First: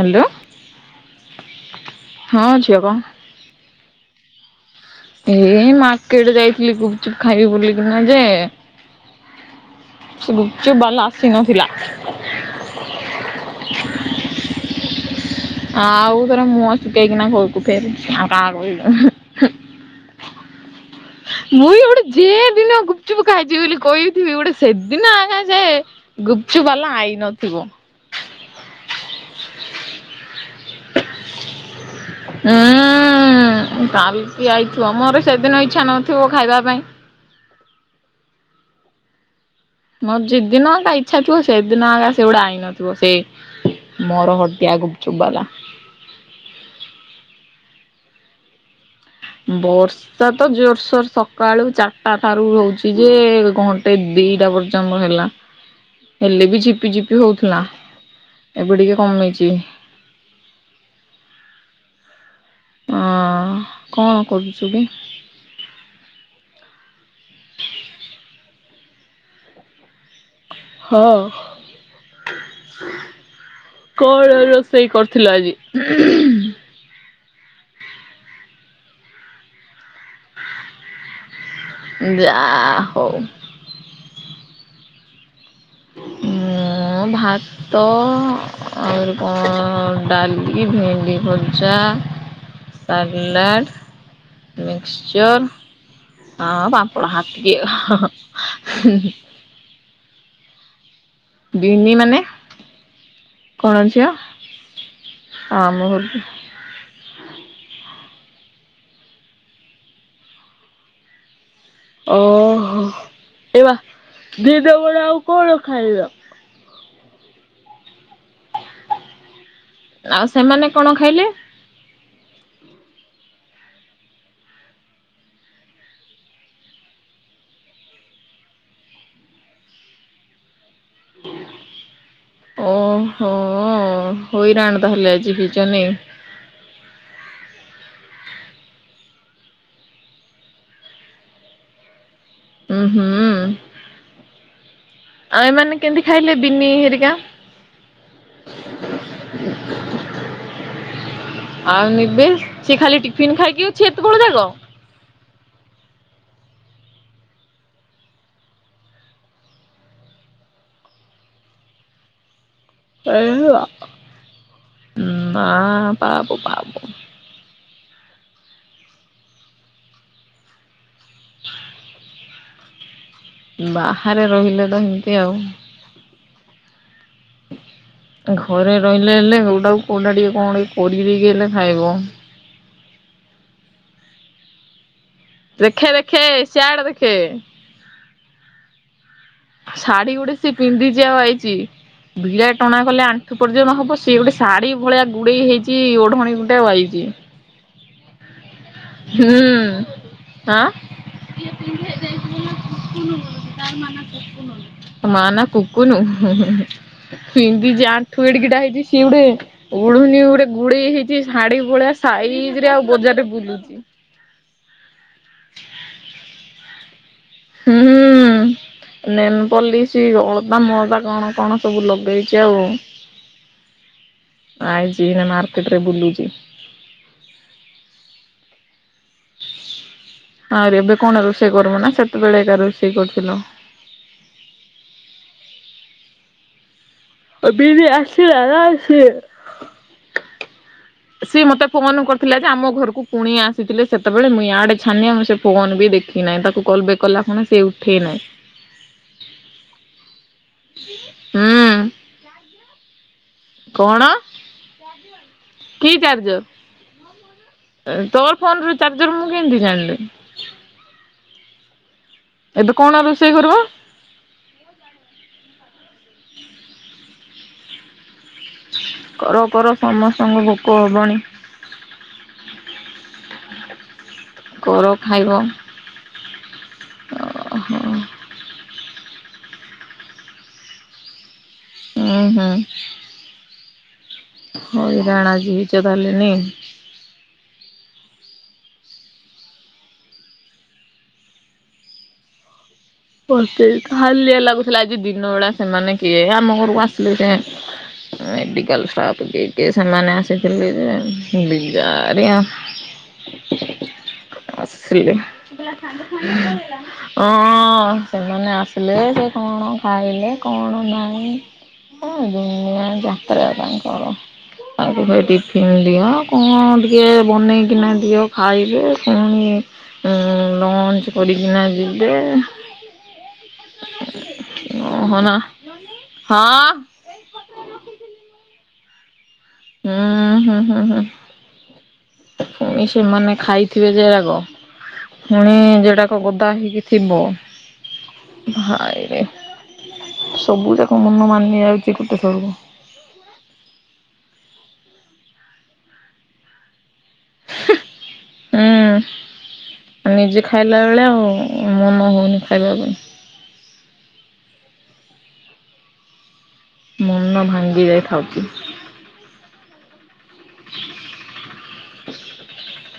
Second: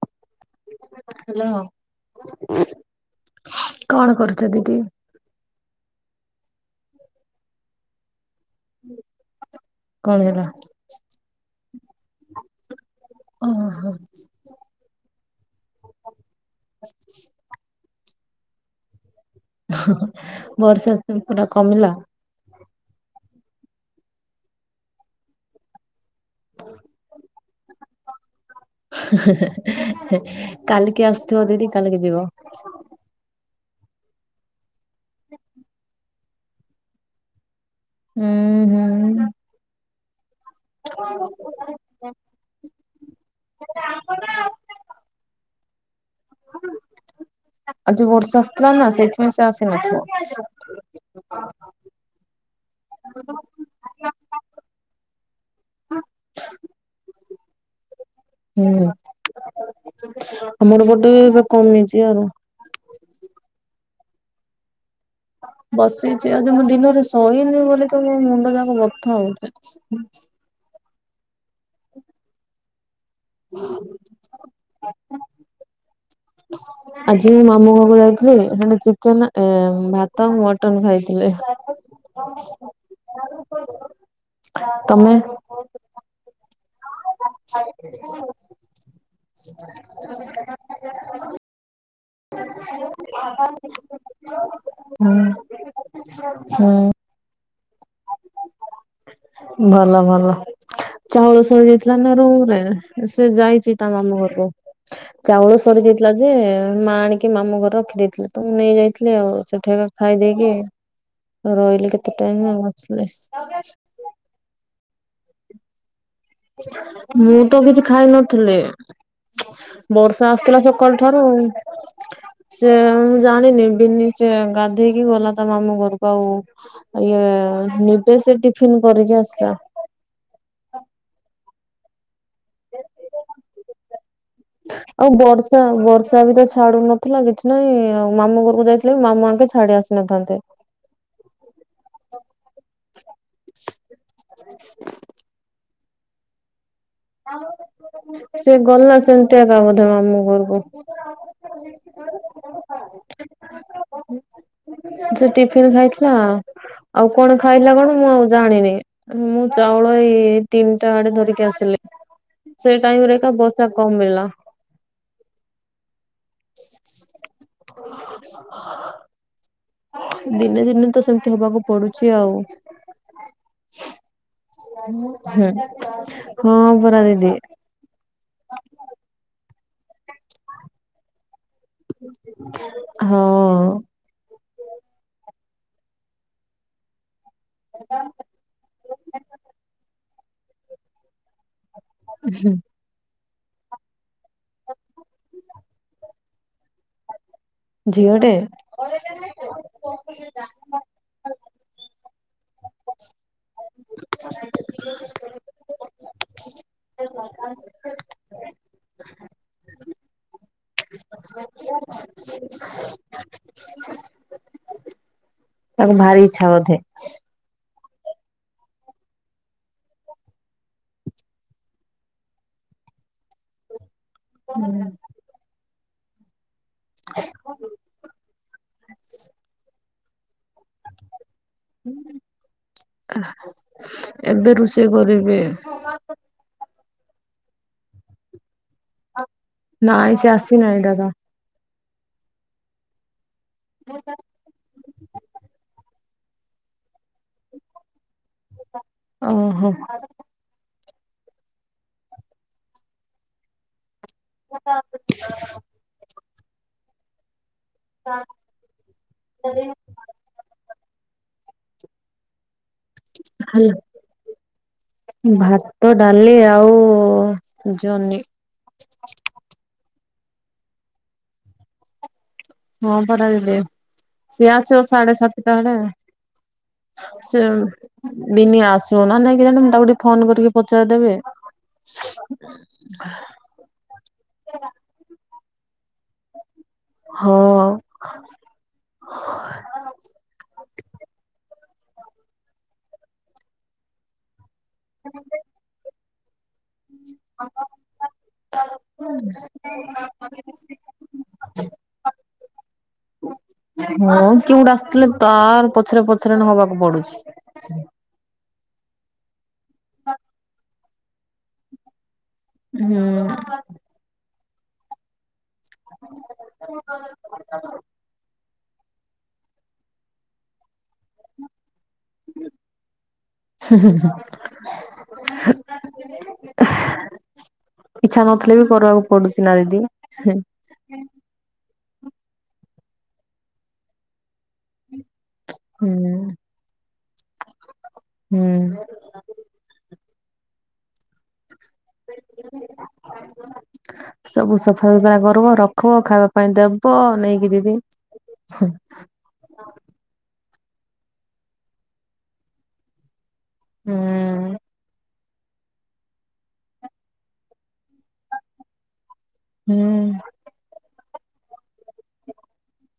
Hello. Hello. ହଁ ଝିଅ କହ। କଣ କରୁଛ ଦିଦି? ଏଇ ମାର୍କେଟ ଯାଇଥିଲି ଗୁପଚୁପ ଖାଇବି ବୋଲିକିନା ଯେ କଣ ହେଲା? ଚୁ ବାଲା ଆସିନଥିଲା। ଓ ହୋ। ଆଉଥରେ ମୁହ ଶୁଖେଇକିନା ଘରକୁ ଫେରି ଆଉ କାହାକୁ ବି ହଁ ହଁ ବର୍ଷ ମୁଇ ଗୋଟେ ଯେଏଦିନ ଗୁପଚୁପ ଖାଇଛି ବୋଲି କହିଥିବି ଗୋଟେ ସେଦିନ ଆଗ ସେ ଗୁପଚୁପ ବାଲା ଆଇନଥିବ। ହେ ହେଁ କାଲିକି ଆସଥିବ ଦିଦି କାଲିକି ଯିବ। ହୁଁ କାଲକି ଆଇଥିବ ମୋର ସେଦିନ ଇଚ୍ଛା ନଥିବ ଖାଇବା ପାଇଁ ହୁଁ। ହୁଁ ମୋର ଯିଦିିନ ଇଚ୍ଛା ଥିବ ସେଦିନଗା ସେଗୁଟା ଆଇନଥିବ ସେ ମୋର ହଟିଆ ଗୁପଚୁପ ବାଲା। ଆଉ ଯୋଉ ବର୍ଷା ଆସୁଥିଲା ନା ସେଇଥି ବର୍ଷା ତ ଜୋରସୋର ସ ସକାଳୁ ଚାରିଟା ଠାରୁ ହଉଛି ଯେ ଘଣ୍ଟେ ଦିଟା ପର୍ଯ୍ୟନ୍ତ ହେଲା। ହେଲେ ବି ଝିପି ଝିପି ହଉଥିଲା, ଏବେ ହୁଁ। ଟିକେ କମିଚି। ଆମର ପଟେ ଏବେ କମିଛି ଆଉ ହଁ କଣ କରୁଛୁ କି? ବସିଛି ଆଜି ମୁଁ ଦିନରେ ଶୋଇନି ବୋଲି ତ ମୋ ମୁଣ୍ଡ ଯାକ ବଥା ହଉଛି। ହଁ କଣ ର ସେଇ କରିଥିଲ ଆଜି। ଆଜି ମୁଁ ମାମୁଁ ଘରକୁ ଯାଇଥିଲି ସେ ଚିକେନ, ଭାତ, ମଟନ ଖାଇଥିଲି। ଯା ଆ ହଉ। ତମେ ମୁଁ ଭାତ ଆହୁରି କଣ ଡାଲି, ଭେଣ୍ଡି ଭଜା। ସାଲାଡ଼ [unintelligible] ହୁଁ ମିକ୍ସଚର୍ ହ ହୁଁ। ପାମ୍ପଡ ହାତିକ ଏକା ହୁଁ ଭଲ ଭଲ। ଚାଉଳ ସରି ବିନି ଯାଇଥିଲା ନା ମାନେ ରୁମରେ, ସେ କଣ ଯାଇଛି ତା ଝିଅ ମାମୁଁ ଘରକୁ। ଚାଉଳ ଆମ ସରିଯାଇଥିଲା ଘରକୁ ଯେ ମା ଆଣି ମାମୁଁ ଘରେ ରଖିଦେଇଥିଲେ ତ ମୁଁ ନେଇଯାଇଥିଲି ଆଉ ସେଠି ଏକା ଖାଇ ଦେଇକି ରହିଲି। କେତେ ଟାଇମ ନମୁ ଓହୋ ଆସିଲେ। ଏବା ଦିନ ବେଳେ ଆଉ କଣ ଖାଇଲ? ମୁଁ ତ କିଛି ଖାଇ ନଥିଲି। ଆଉ ବର୍ଷା ଆସୁଥିଲା ସେମାନେ କଣ ସକାଳୁ ଠାରୁ ଖାଇଲେ? ସେ ମୁଁ ଜାଣିନି, ବିନି ସେ ଗାଧେଇକି ଗଲା ତା ମାମୁଁ ଘରକୁ ଆଉ ଇଏ ନିବେ ସିଏ ଟିଫିିନ କରିକି ଆସିଲା। ଓହୋ ହୋଇରାଣି ତାହେଲେ ଆଜି ହେଇଛ ନେଇ ତାପରେ ଛାଡୁ ନଥିଲା କିଛି ନାହିଁ ଆଉ ମାମୁ ଘରକୁ ଯାଇଥିଲେ ବି ମାମୁ ଆଙ୍କେ ଛାଡି ଆସି ନଥାନ୍ତେ। ହୁଁ ହୁଁ ଆଉ ଏମାନେ କେମିତି ଖାଇଲେ ବିିନି ହେରିକା? [inaudible] ସେ ଗଲା ସେମତି ଆକା ବୋଧେ ମାମୁଁ ଘରକୁ। ଆଉ ନିବେ ସେ ଖାଲି ଟିଫିନ ଖାଇକି ଅଛି ଏତବେଳ ଯାକ। ସେ ଟିଫିନ ଖାଇଥିଲା ଆଉ କଣ ଖାଇଲା କଣ ମୁଁ ଆଉ ଜାଣିନେଇ। ମୁଁ ଚାଉଳ ଏଇ ତିନିଟା ଆଡେ ଧରିକି ଆସିଲି। ସେଇ ଟାଇମ ରେ ଏକା ବସା କମିଲା। ଉଁ ନା ପାବୁ ପାବୁ [inaudible] ଦିନେ ଦିନେ ତ ସେମତି ହବାକୁ ପଡୁଛି ଆଉ। ବାହାରେ ରହିଲେ ତ ଏମିତି ଆଉ। [inaudible] ହୁଁ ହଁ ପରା ଦିଦି। ଘରେ ରହିଲେ ହେଲେ କୋଉଟା କୁ କୋଉଟା ଟିକେ କଣ ଏଇ କରିଦେଇକି ହେଲେ ଖାଇବ। ହଁଅ। ଦେଖେ ଦେଖେ ସିଆଡେ ଦେଖେ। [inaudible] ଶାଢୀ ଗୋଟେ ସିଏ ପିନ୍ଧିଚି ଆଉ ଆଇଛି ଭିଡ଼ା ଟଣା କଲେ ଆଣ୍ଠୁ ପର୍ଯ୍ୟନ୍ତ ହବ ସିଏ ଗୁଟେ ଶାଢୀ ଭଳିଆ ଗୁଡେଇ ହେଇଚି ଓଢଣି ଗୁଟେ ୱାଇଚି। ଝିଅଟେ? ହୁଁ ଆଁ। [inaudible] ମା ନା କୁକୁନୁ ହୁଁ ହୁଁ ହୁଁ ପିନ୍ଧିଚି ଆଣ୍ଠୁ ଏଡିକିଟା ହେଇଚି। କିଏ ଗୁଟେ ଉଢୁନି ରେ ଗୁଟେ ଗୁଡେଇ ହେଇଚି ଶାଢୀ ଭଳିଆ ସାଇଜ ରେ ଆଉ ବଜାରରେ ବୁଲୁଚି। [inaudible] ତାକୁ ଭାରି ଇଚ୍ଛା ବଧେ। ହୁଁ ହୁଁ ଉଁ। ନେନପଲିସି ଅଳତା ମଳତା କଣ କଣ ସବୁ ଲଗେଇଚି ଆଉ। ହ ଆଇଚି ହେ ମାର୍କେଟରେ ବୁଲୁଚି। [inaudible] ଆରେ ଏବେ କଣ ରୋଷେଇ କରବୁନା ସେତେବେଳେ ଏକା ରୋଷେଇ କରିଥିଲୁ। ଏବେ ରୁଷେଇ କରିବି। ଅବି ବି ଆସିଲା ନାଁ ଆସିନି। ନାଇଁ ସେ ଆସିନାଇଁ ଦାଦା। ସିଏ ମତେ ଫୋନ କରିଥିଲା ଯେ ଆମ ଘରକୁ କୁଣିଆ ଆସିଥିଲେ ସେତେବେଳେ ମୁଁ ୟାଡେ ଛାନିଆ ମୁଁ ସେ ଫୋନ ବି ଦେଖି କି ନାଇଁ ତାକୁ କଲ ବେକ୍ କଲା ଖୁଣୁ ସେ ଉଠେଇ ନାଇଁ। ଓ ହୋ। ହୁଁଉଁ। କଣ? [inaudible] କି ଚାର୍ଜର ଏ ତୋର ଫୋନ ର ଚାର୍ଜର ମୁଁ କେନ୍ତି ଜାଣିଲି। ଏବେ କଣ ରୁଷେଇ କରଵ? ହେଲା ଭାତ ଡାଲି ଆଉ ଜନି। କର କର ସମସ୍ତଙ୍କୁ ଭୋକ ହବଣି। ହଁ ପରା ଦିଦି ସିଏ ଆସିବ କର ସାଢେ ଖାଇବ। ସାତଟା ବେଳେ। ସେ ବିନି ଆସିବ ନା ନାଇଁ କେଜାଣି ମୁଁ ତାକୁ ଟିକେ ଫୋନ କରିକି ପଚାରିଦେବି। ଉୁଁ ହୁଁ [inaudible] ହଇରାଣ ଆଜି ହେଇଚ ତାହେଲେ ନି? ହଅଁ। ହଁ ମତେ ହାଲିଆ ଲାଗୁଥୁଲା ଆଜି ଦିନ ବେଳା ସେମାନେ କିଏ ଆମ ଘରକୁ ଆସିଲେ କେଆଣି ମେଡିକାଲ ଷ୍ଟାଫ କିଏ କିଏ ସେମାନେ ଆସିଥିଲେ ଯେ ବିଜାରିଆ ହଁ କିଏ ଗୁଟେ ଆସିଥିଲେ ଆସିଲେ ତାର ପଛରେ ପଛରେ ଏନ ହବାକୁ ପଡୁଛି। ହଁ ସେମାନେ ଆସିଲେ ସେ କଣ ଖାଇଲେ କଣ ନାଇଁ ଉଁ ଦୁନିଆ ହୁଁ। ଯାତ୍ରା ତାଙ୍କର ଅଗୁରୁ ଏ ଟିକ୍ କିଣିଦିଅ କଣ ଟିକେ ବନେଇକିନା ଦିଅ ଖାଇବେ ପୁଣି ଅ ଲଞ୍ଚ୍ କଡିକିନା ଯିବେ ହୁଁ ହୁଁ ଓହନା ହୁଁ ହଁ ହୁ। ଇଛା ନଥିଲେ ବି କରିବାକୁ ପଡୁଛି ନା ଦିଦି ହୁଁ ହୁଁ ହୁଁ ହୁଁ ଫୁଣି ସେମାନେ ଖାଇଥିବେ ଯେ ଆଗ। ଫୁଣି ହୁଁ ଯେଡାକ ଗଦା ହୋଇକି ଥିବ ହୁଁ। ଭାଇରେ। ସବୁ ଯାକ ମନ ମାନି ଯାଉଚି ଗୋଟେ ଥରକୁ। ସବୁ ସଫା ସୁତୁରା କରବ ରଖିବ ଖାଇବା ପାଇଁ ଦେବ ନେଇ କି ଯିବି ହୁଁ ନିଜେ ଖାଇଲା ବେଳେ ଆଉ ମନ ହୋଉନି ଖାଇବାକୁ। ହୁଁଉ। ମନ ଭାଙ୍ଗି ଯାଇଥାଉଚି। ହୁଁ।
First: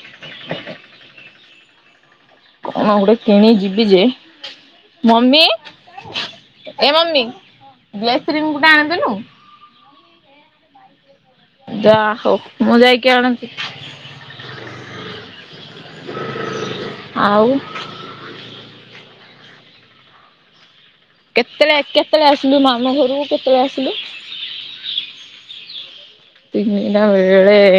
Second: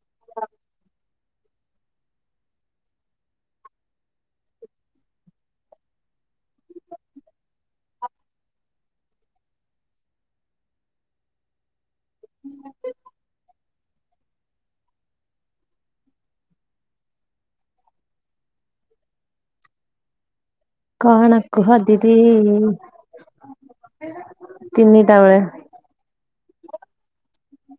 [unintelligible] କଣ ଗୋଟେ କିଣି ଯିବି ଯେ ମମି ଏ ମମି ଗ୍ଳେଶରିଂ ଗୁଟା ଆଣିଦେଲୁ? ଯାହୋଉ ମୁଁ ଯାଇକି ଆଣୁଚି ଆଉ। କଣ କୁହ କେତେବେଳେ ଦିଦି କେତେବେଳେ ଆସିଲୁ ମାମୁଁ ଘରକୁ କେତେବେଳେ ଆସିଲୁ ତିନିଟା ବେଳେ। ତିନିଟା ବେଳେ।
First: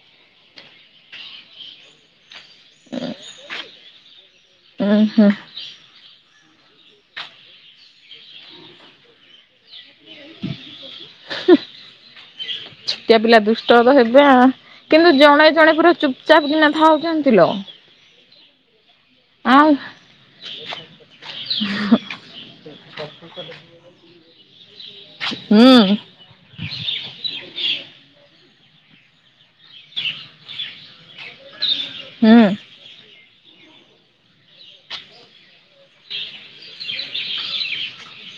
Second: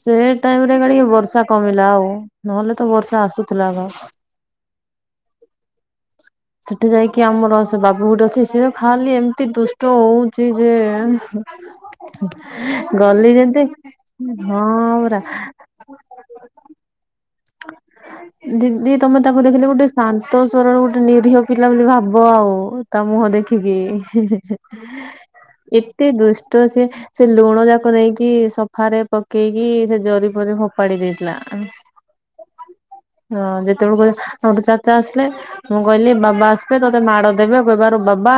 ସେ ଟାଇମରେ କାଡିକି ବର୍ଷା କମିଲା ଆଉ ନହେଲେ ତ ବର୍ଷା ଆସୁଥୁଲା ତ ଆଗ। ଉଁ ହୁଁ। ସେଠି ଯାଇକି ଆମର ସେ ବାବୁ ଗୁଟେ ଅଛି ସିଏ ଖାଲି ଏମତି ଦୁଷ୍ଟ ହୋଉ ଯେ ଛୋଟିଆ ଗଲି ପିଲା ଦୁଷ୍ଟ ଯେତି ତ ହେବେ ଆ ହଁ କିନ୍ତୁ ପର୍ ଜଣେ ଜଣେ ପୁରା ଚୁପ ଚାପ୍ କିନା ଥାଉଚନ୍ତି ଲୋ। ଦିଦି ତମେ ତାକୁ ଦେଖିଲେ ଆଉ ଗୋଟେ ଶାନ୍ତ ସରଳ ଗୋ ନିରିିହ ପିଲା ବୋଲି ଭାବ ଆଉ ତା ମୁହଁ ଦେଖିକି ଇଁ ହିଁ ହିଁ ହିଁ। ହୁଁ। ଦୁଷ୍ଟ ସେ ସେ ଲୁଣ ଯାକ ନେଇକି ସୋଫାରେ ପକେଇକି ସେ ଜରି ପରି ଫୋପାଡି ଦେଇଥିଲା। ହୁଁ। ହଁ ଯେତେବେଳୁ କହିଏ [unintelligible] ଚାଚା ଆସିଲେ ମୁଁ କହିଲି ବାବା ଆସିବେ ତ ମତେ ମାଡ ଦେବେ ଆଉ କହିବାରୁ ବାବା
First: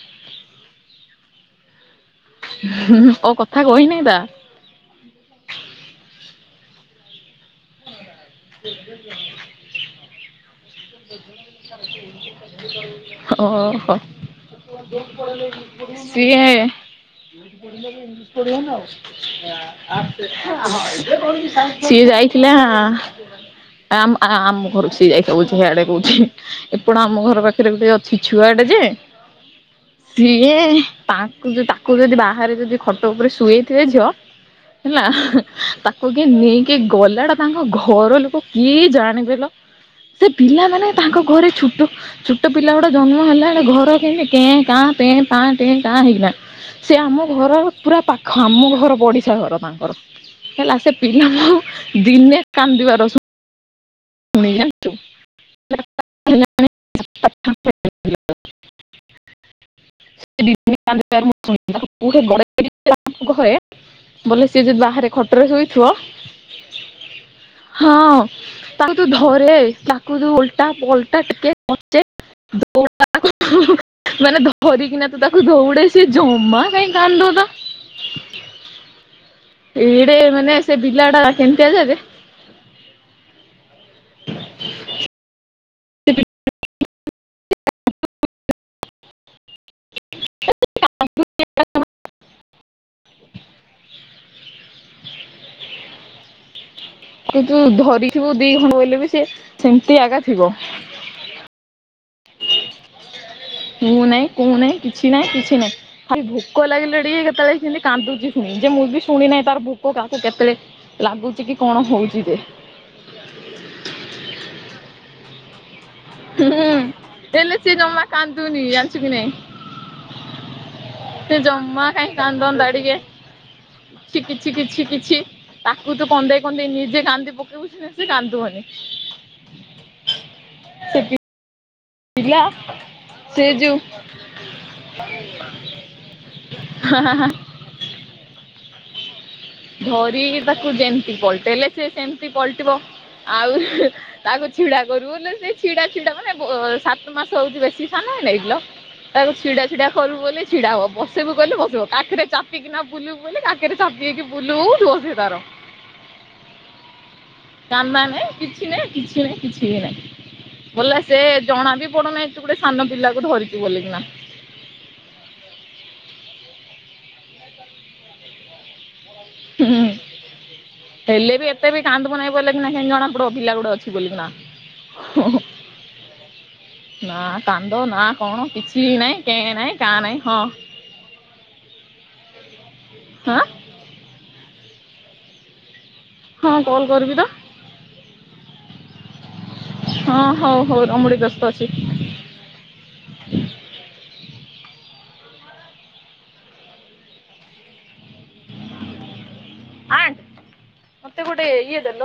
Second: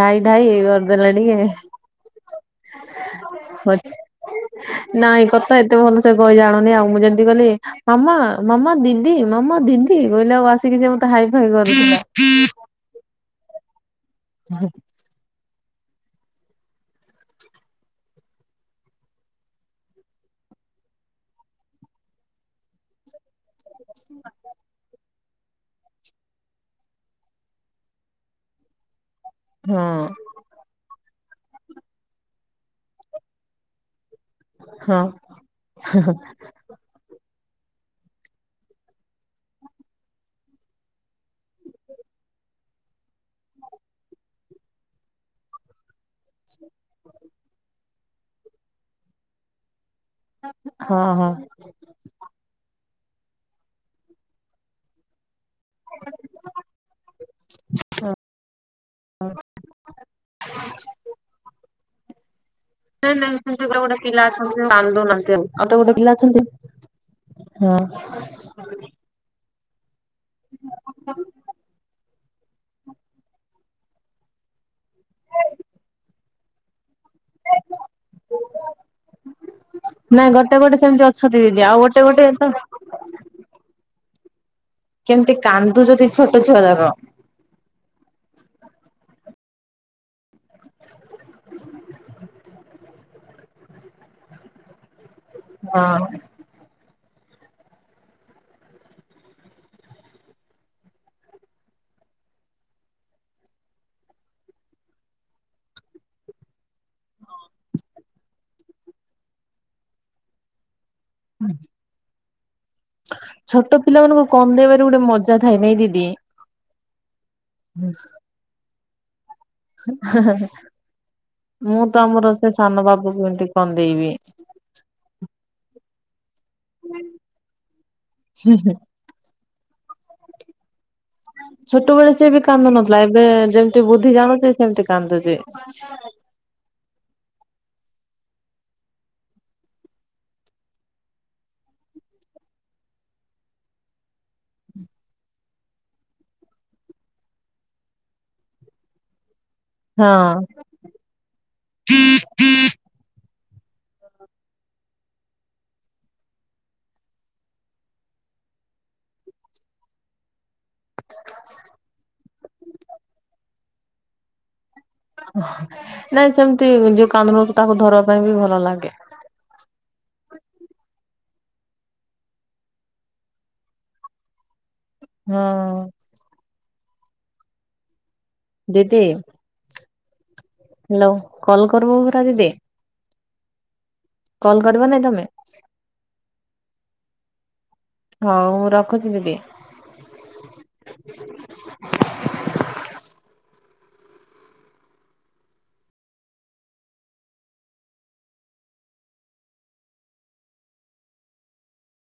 ଢାଇ ଢାଇ ଇ ଦେଲେ ଟିକେ। ହଁ ଅ କଥା କହିହନାଇଁ ତା। ନାଇଁ କଥା ଏତେ ଭଲ ସେ କହି ଜାଣୁନି ଆଉ ମୁଁ ଯେମତି ଗଲି ମାମା। ମାମ ଦିଦି, ମାମା ଦିଦି କହିଲେ ଆଉ ଆସିକି ସେ ମତେ ହାଇ ଫାଇ କରଥିଲା। ଓହୋ ସିଏ ଇ ପଢିବନି ଆଉ। ସିଏ ଯାଇଥିଲା ଆମ ଆମ ଘରୁଛ। ସେ ଯାଇ କହୁଛି ସେଇଆଡେ କହୁଛି ଏପଟେ ଆମ ଘର ପାଖରେ ଗୋଟେ ଅଛି ଛୁଆଟେ ଯେ ହଁ। ଯିଏ ତାଙ୍କୁ- ତାକୁ ଯଦି ବାହାରେ ଯଦି ଖଟ ଉପରେ ଶୁଏଇଥିବେ ଝିଅ ହଁ ହେଲା। ତାକୁ କିଏ ନେଇକି ଗଲା ଟା ତାଙ୍କ ଘ ଘର ଲୋକ କିଏ ଜାଣିବେ ଲୋ। ସେ ପିଲାମାନେ ତାଙ୍କ ଘରେ ଛୋଟ ଛୋଟ ପିଲା ଗୁଡେ ଜନ୍ମ ହେଲା ବେ ଘର କେମିତି କେଁ କାଁ ତେଁ କାଁ ତେଁ କାଁ ହେଇଗଲା। ସେ ଆମ ଘରର ପୁରା ପାଖ। ଆମ ଘର ପଡିଶା ଘର ତାଙ୍କର। ହେଲା ସେ ହଁ ହଁ। ପିଲାଙ୍କୁ ଦିନେ କାନ୍ଦିବାର ଶୁଣି ଯାଆନ୍ତୁ। ହଁ। ପୁର ବ ନାଇଁ ନାଇଁ [unintelligible] ଗୋଟେ ଗୋଟେ ପିଲା [unintelligible] ବୋଲେ ଅଛନ୍ତି ବାହାରେ କାନ୍ଦୁନାହାନ୍ତି ଖଟରେ ଆଉ ଆଉ ତ ଶୋଇଥିବ ଗୋଟେ ପିଲା ଅଛନ୍ତି ହଁ ତାକୁ ତୁ ଧରେ ତାକୁ ତୁ ଓଲଟା ପଲଟା ଟିକେ ମାନେ ଧର [unintelligible] ନା ତୁ ତାକୁ ଦଉଡେ ସେ ଜମା କାଇହିଁ କାନ୍ଦୁ ଏଇଡେ ନାଇଁ ମାନେ ଗୋଟେ ଗୋଟେ ସେ ସେମିତି ବିଲାଡ ଅଛନ୍ତି ଦିଦି କେମିତିଆ ଯେ [unintelligible] କେମତି କାନ୍ଦୁ ଯଦି ଛୋଟ ଛୁଆ ଯାକ। [unintelligible] ହଁ କି ତୁ ଧରିଥିବୁ ଦି ଖଣ୍ଡ ବୋଇଲେ ବି ସେି ସେମିତି ଆଗା ଥିବ। ମୁଁ ନାହିଁ କୋଁ ନାହିଁ କିଛି ନାହିଁ କିଛି ନାହିଁ। ଭାଇ ଭୋକ ଲାଗିଲା ଟିକେ କେତେବେଳେ ସେମିତି କାନ୍ଦୁଛି ଶୁଣି ଯେ ମୁଁ ବି ଶୁଣି ନାହିଁ ତାର ଭୋକ କାହାକୁ କେତେବେଳେ ଲାଗୁଚ କି କଣ ହଉଛି ଯେ। ଛୋଟ ପିଲାମାନାନଙ୍କୁ କନ୍ଦେଇବାରେ ଗୋଟେ ମଜା ଥାଏ ନାଇଁ ଦିଦି। ହୁଁ ଏଲେ ସେ ନମା କାନ୍ତୁନି ଯାଚୁ କି ନାଇଁ? ସେ ଜମା ମୁଁ ତ ଆମର ସେ ସାନ ବାବୁ କେମିତି ଛି କିଛି କିଛି କିଛି ତାକୁ ତ କନ୍ଦେଇ କନ୍ଦେଇ ନିଜେ କାନ୍ଦି ପକେଇବ ସେ ସେ କାନ୍ଦୁିବନି। ଛୋଟବେେଳେ ସିଏ ବି ପିଲା କାନ୍ଦୁ ନଥିଲା ଏବେ ସେ ଯୋଉ ଯେମିତି ବୁଦ୍ଧି ଜାଣୁଛି ସେମତି କାନ୍ଦୁଚି। ହଁଁ ହଁ ଧରି ତାକୁ ଯେମିତି ପଟେଇଲେ ସେ ସେମିତି ପଲଟିବ। ଆଉ ତାକୁ ଛିଡା କରୁଲେ ସେ ଛିଡା ଛିଡା ମାନେ ସାତ ମାସ ହଉଛି ବେଶୀ ସାନା ହେଗିଲ। [unintelligible] ଛିା କରିବୁ ହଁ ବୋଲି ଛିଡା ହବ ବସିବୁ କଲେ ବସିବ କାରେ ଚାପିକି ନା ବୁଲିବୁ ବୋଲିଲେ କାରେ ଚାପିକି ବୁଲୁଛୁ ଅଛି ତାର। କା ନାଇଁ କିଛି ନାଇଁ କିଛି ନାହିଁ କିଛି ବି ନାହିଁ। ବୋଲେ ସେ ଜଣା ବି ପଡୁନାହି ତୁ ଗୋଟେ ସାନ ପିଲାକୁ ଧରିଛୁ ବୋଲିକିନା ନାଇଁ ସେମତି ଯୋଉ କାନ୍ଦୁ ନଥିବ ତାକୁ ଧରିବା ପାଇଁ ବି ଭଲ ଲାଗେ। ହୁଁ ହେଲେ ବି ଏତେ ବି କାନ୍ଦୁ ନାହିଁ ବୋଲେ କିନା କିମିତି ଜଣାପଡ଼ିବ ପିଲା ଗୋଟେ ଅଛି ବୋଲିକିନା ହଁ ନା କାନ୍ଦ ନା କଣ କିଛି ଦିଦି ନାାଇଁ କେ ନାଇଁ କା ନାହିଁ ହଁ ହ୍ୟାଲୋ କଲ୍ କରିବୁ ପରା ଦିଦି ହାଁ କଲ୍ କରିବ ନାଇଁ ତମେ? ହଁ କଲ୍ କରିବି ତ। ହଉ ମୁଁ ରଖୁଛି ଦିଦି। ହଁ ହଉ ହଉ ର ମୁ ଟିକେ ବ୍ୟସ୍ତ ଅଛି। ଅଣ୍ଟ୍ ମତେ ଗୋଟେ ଇଏଦେଲ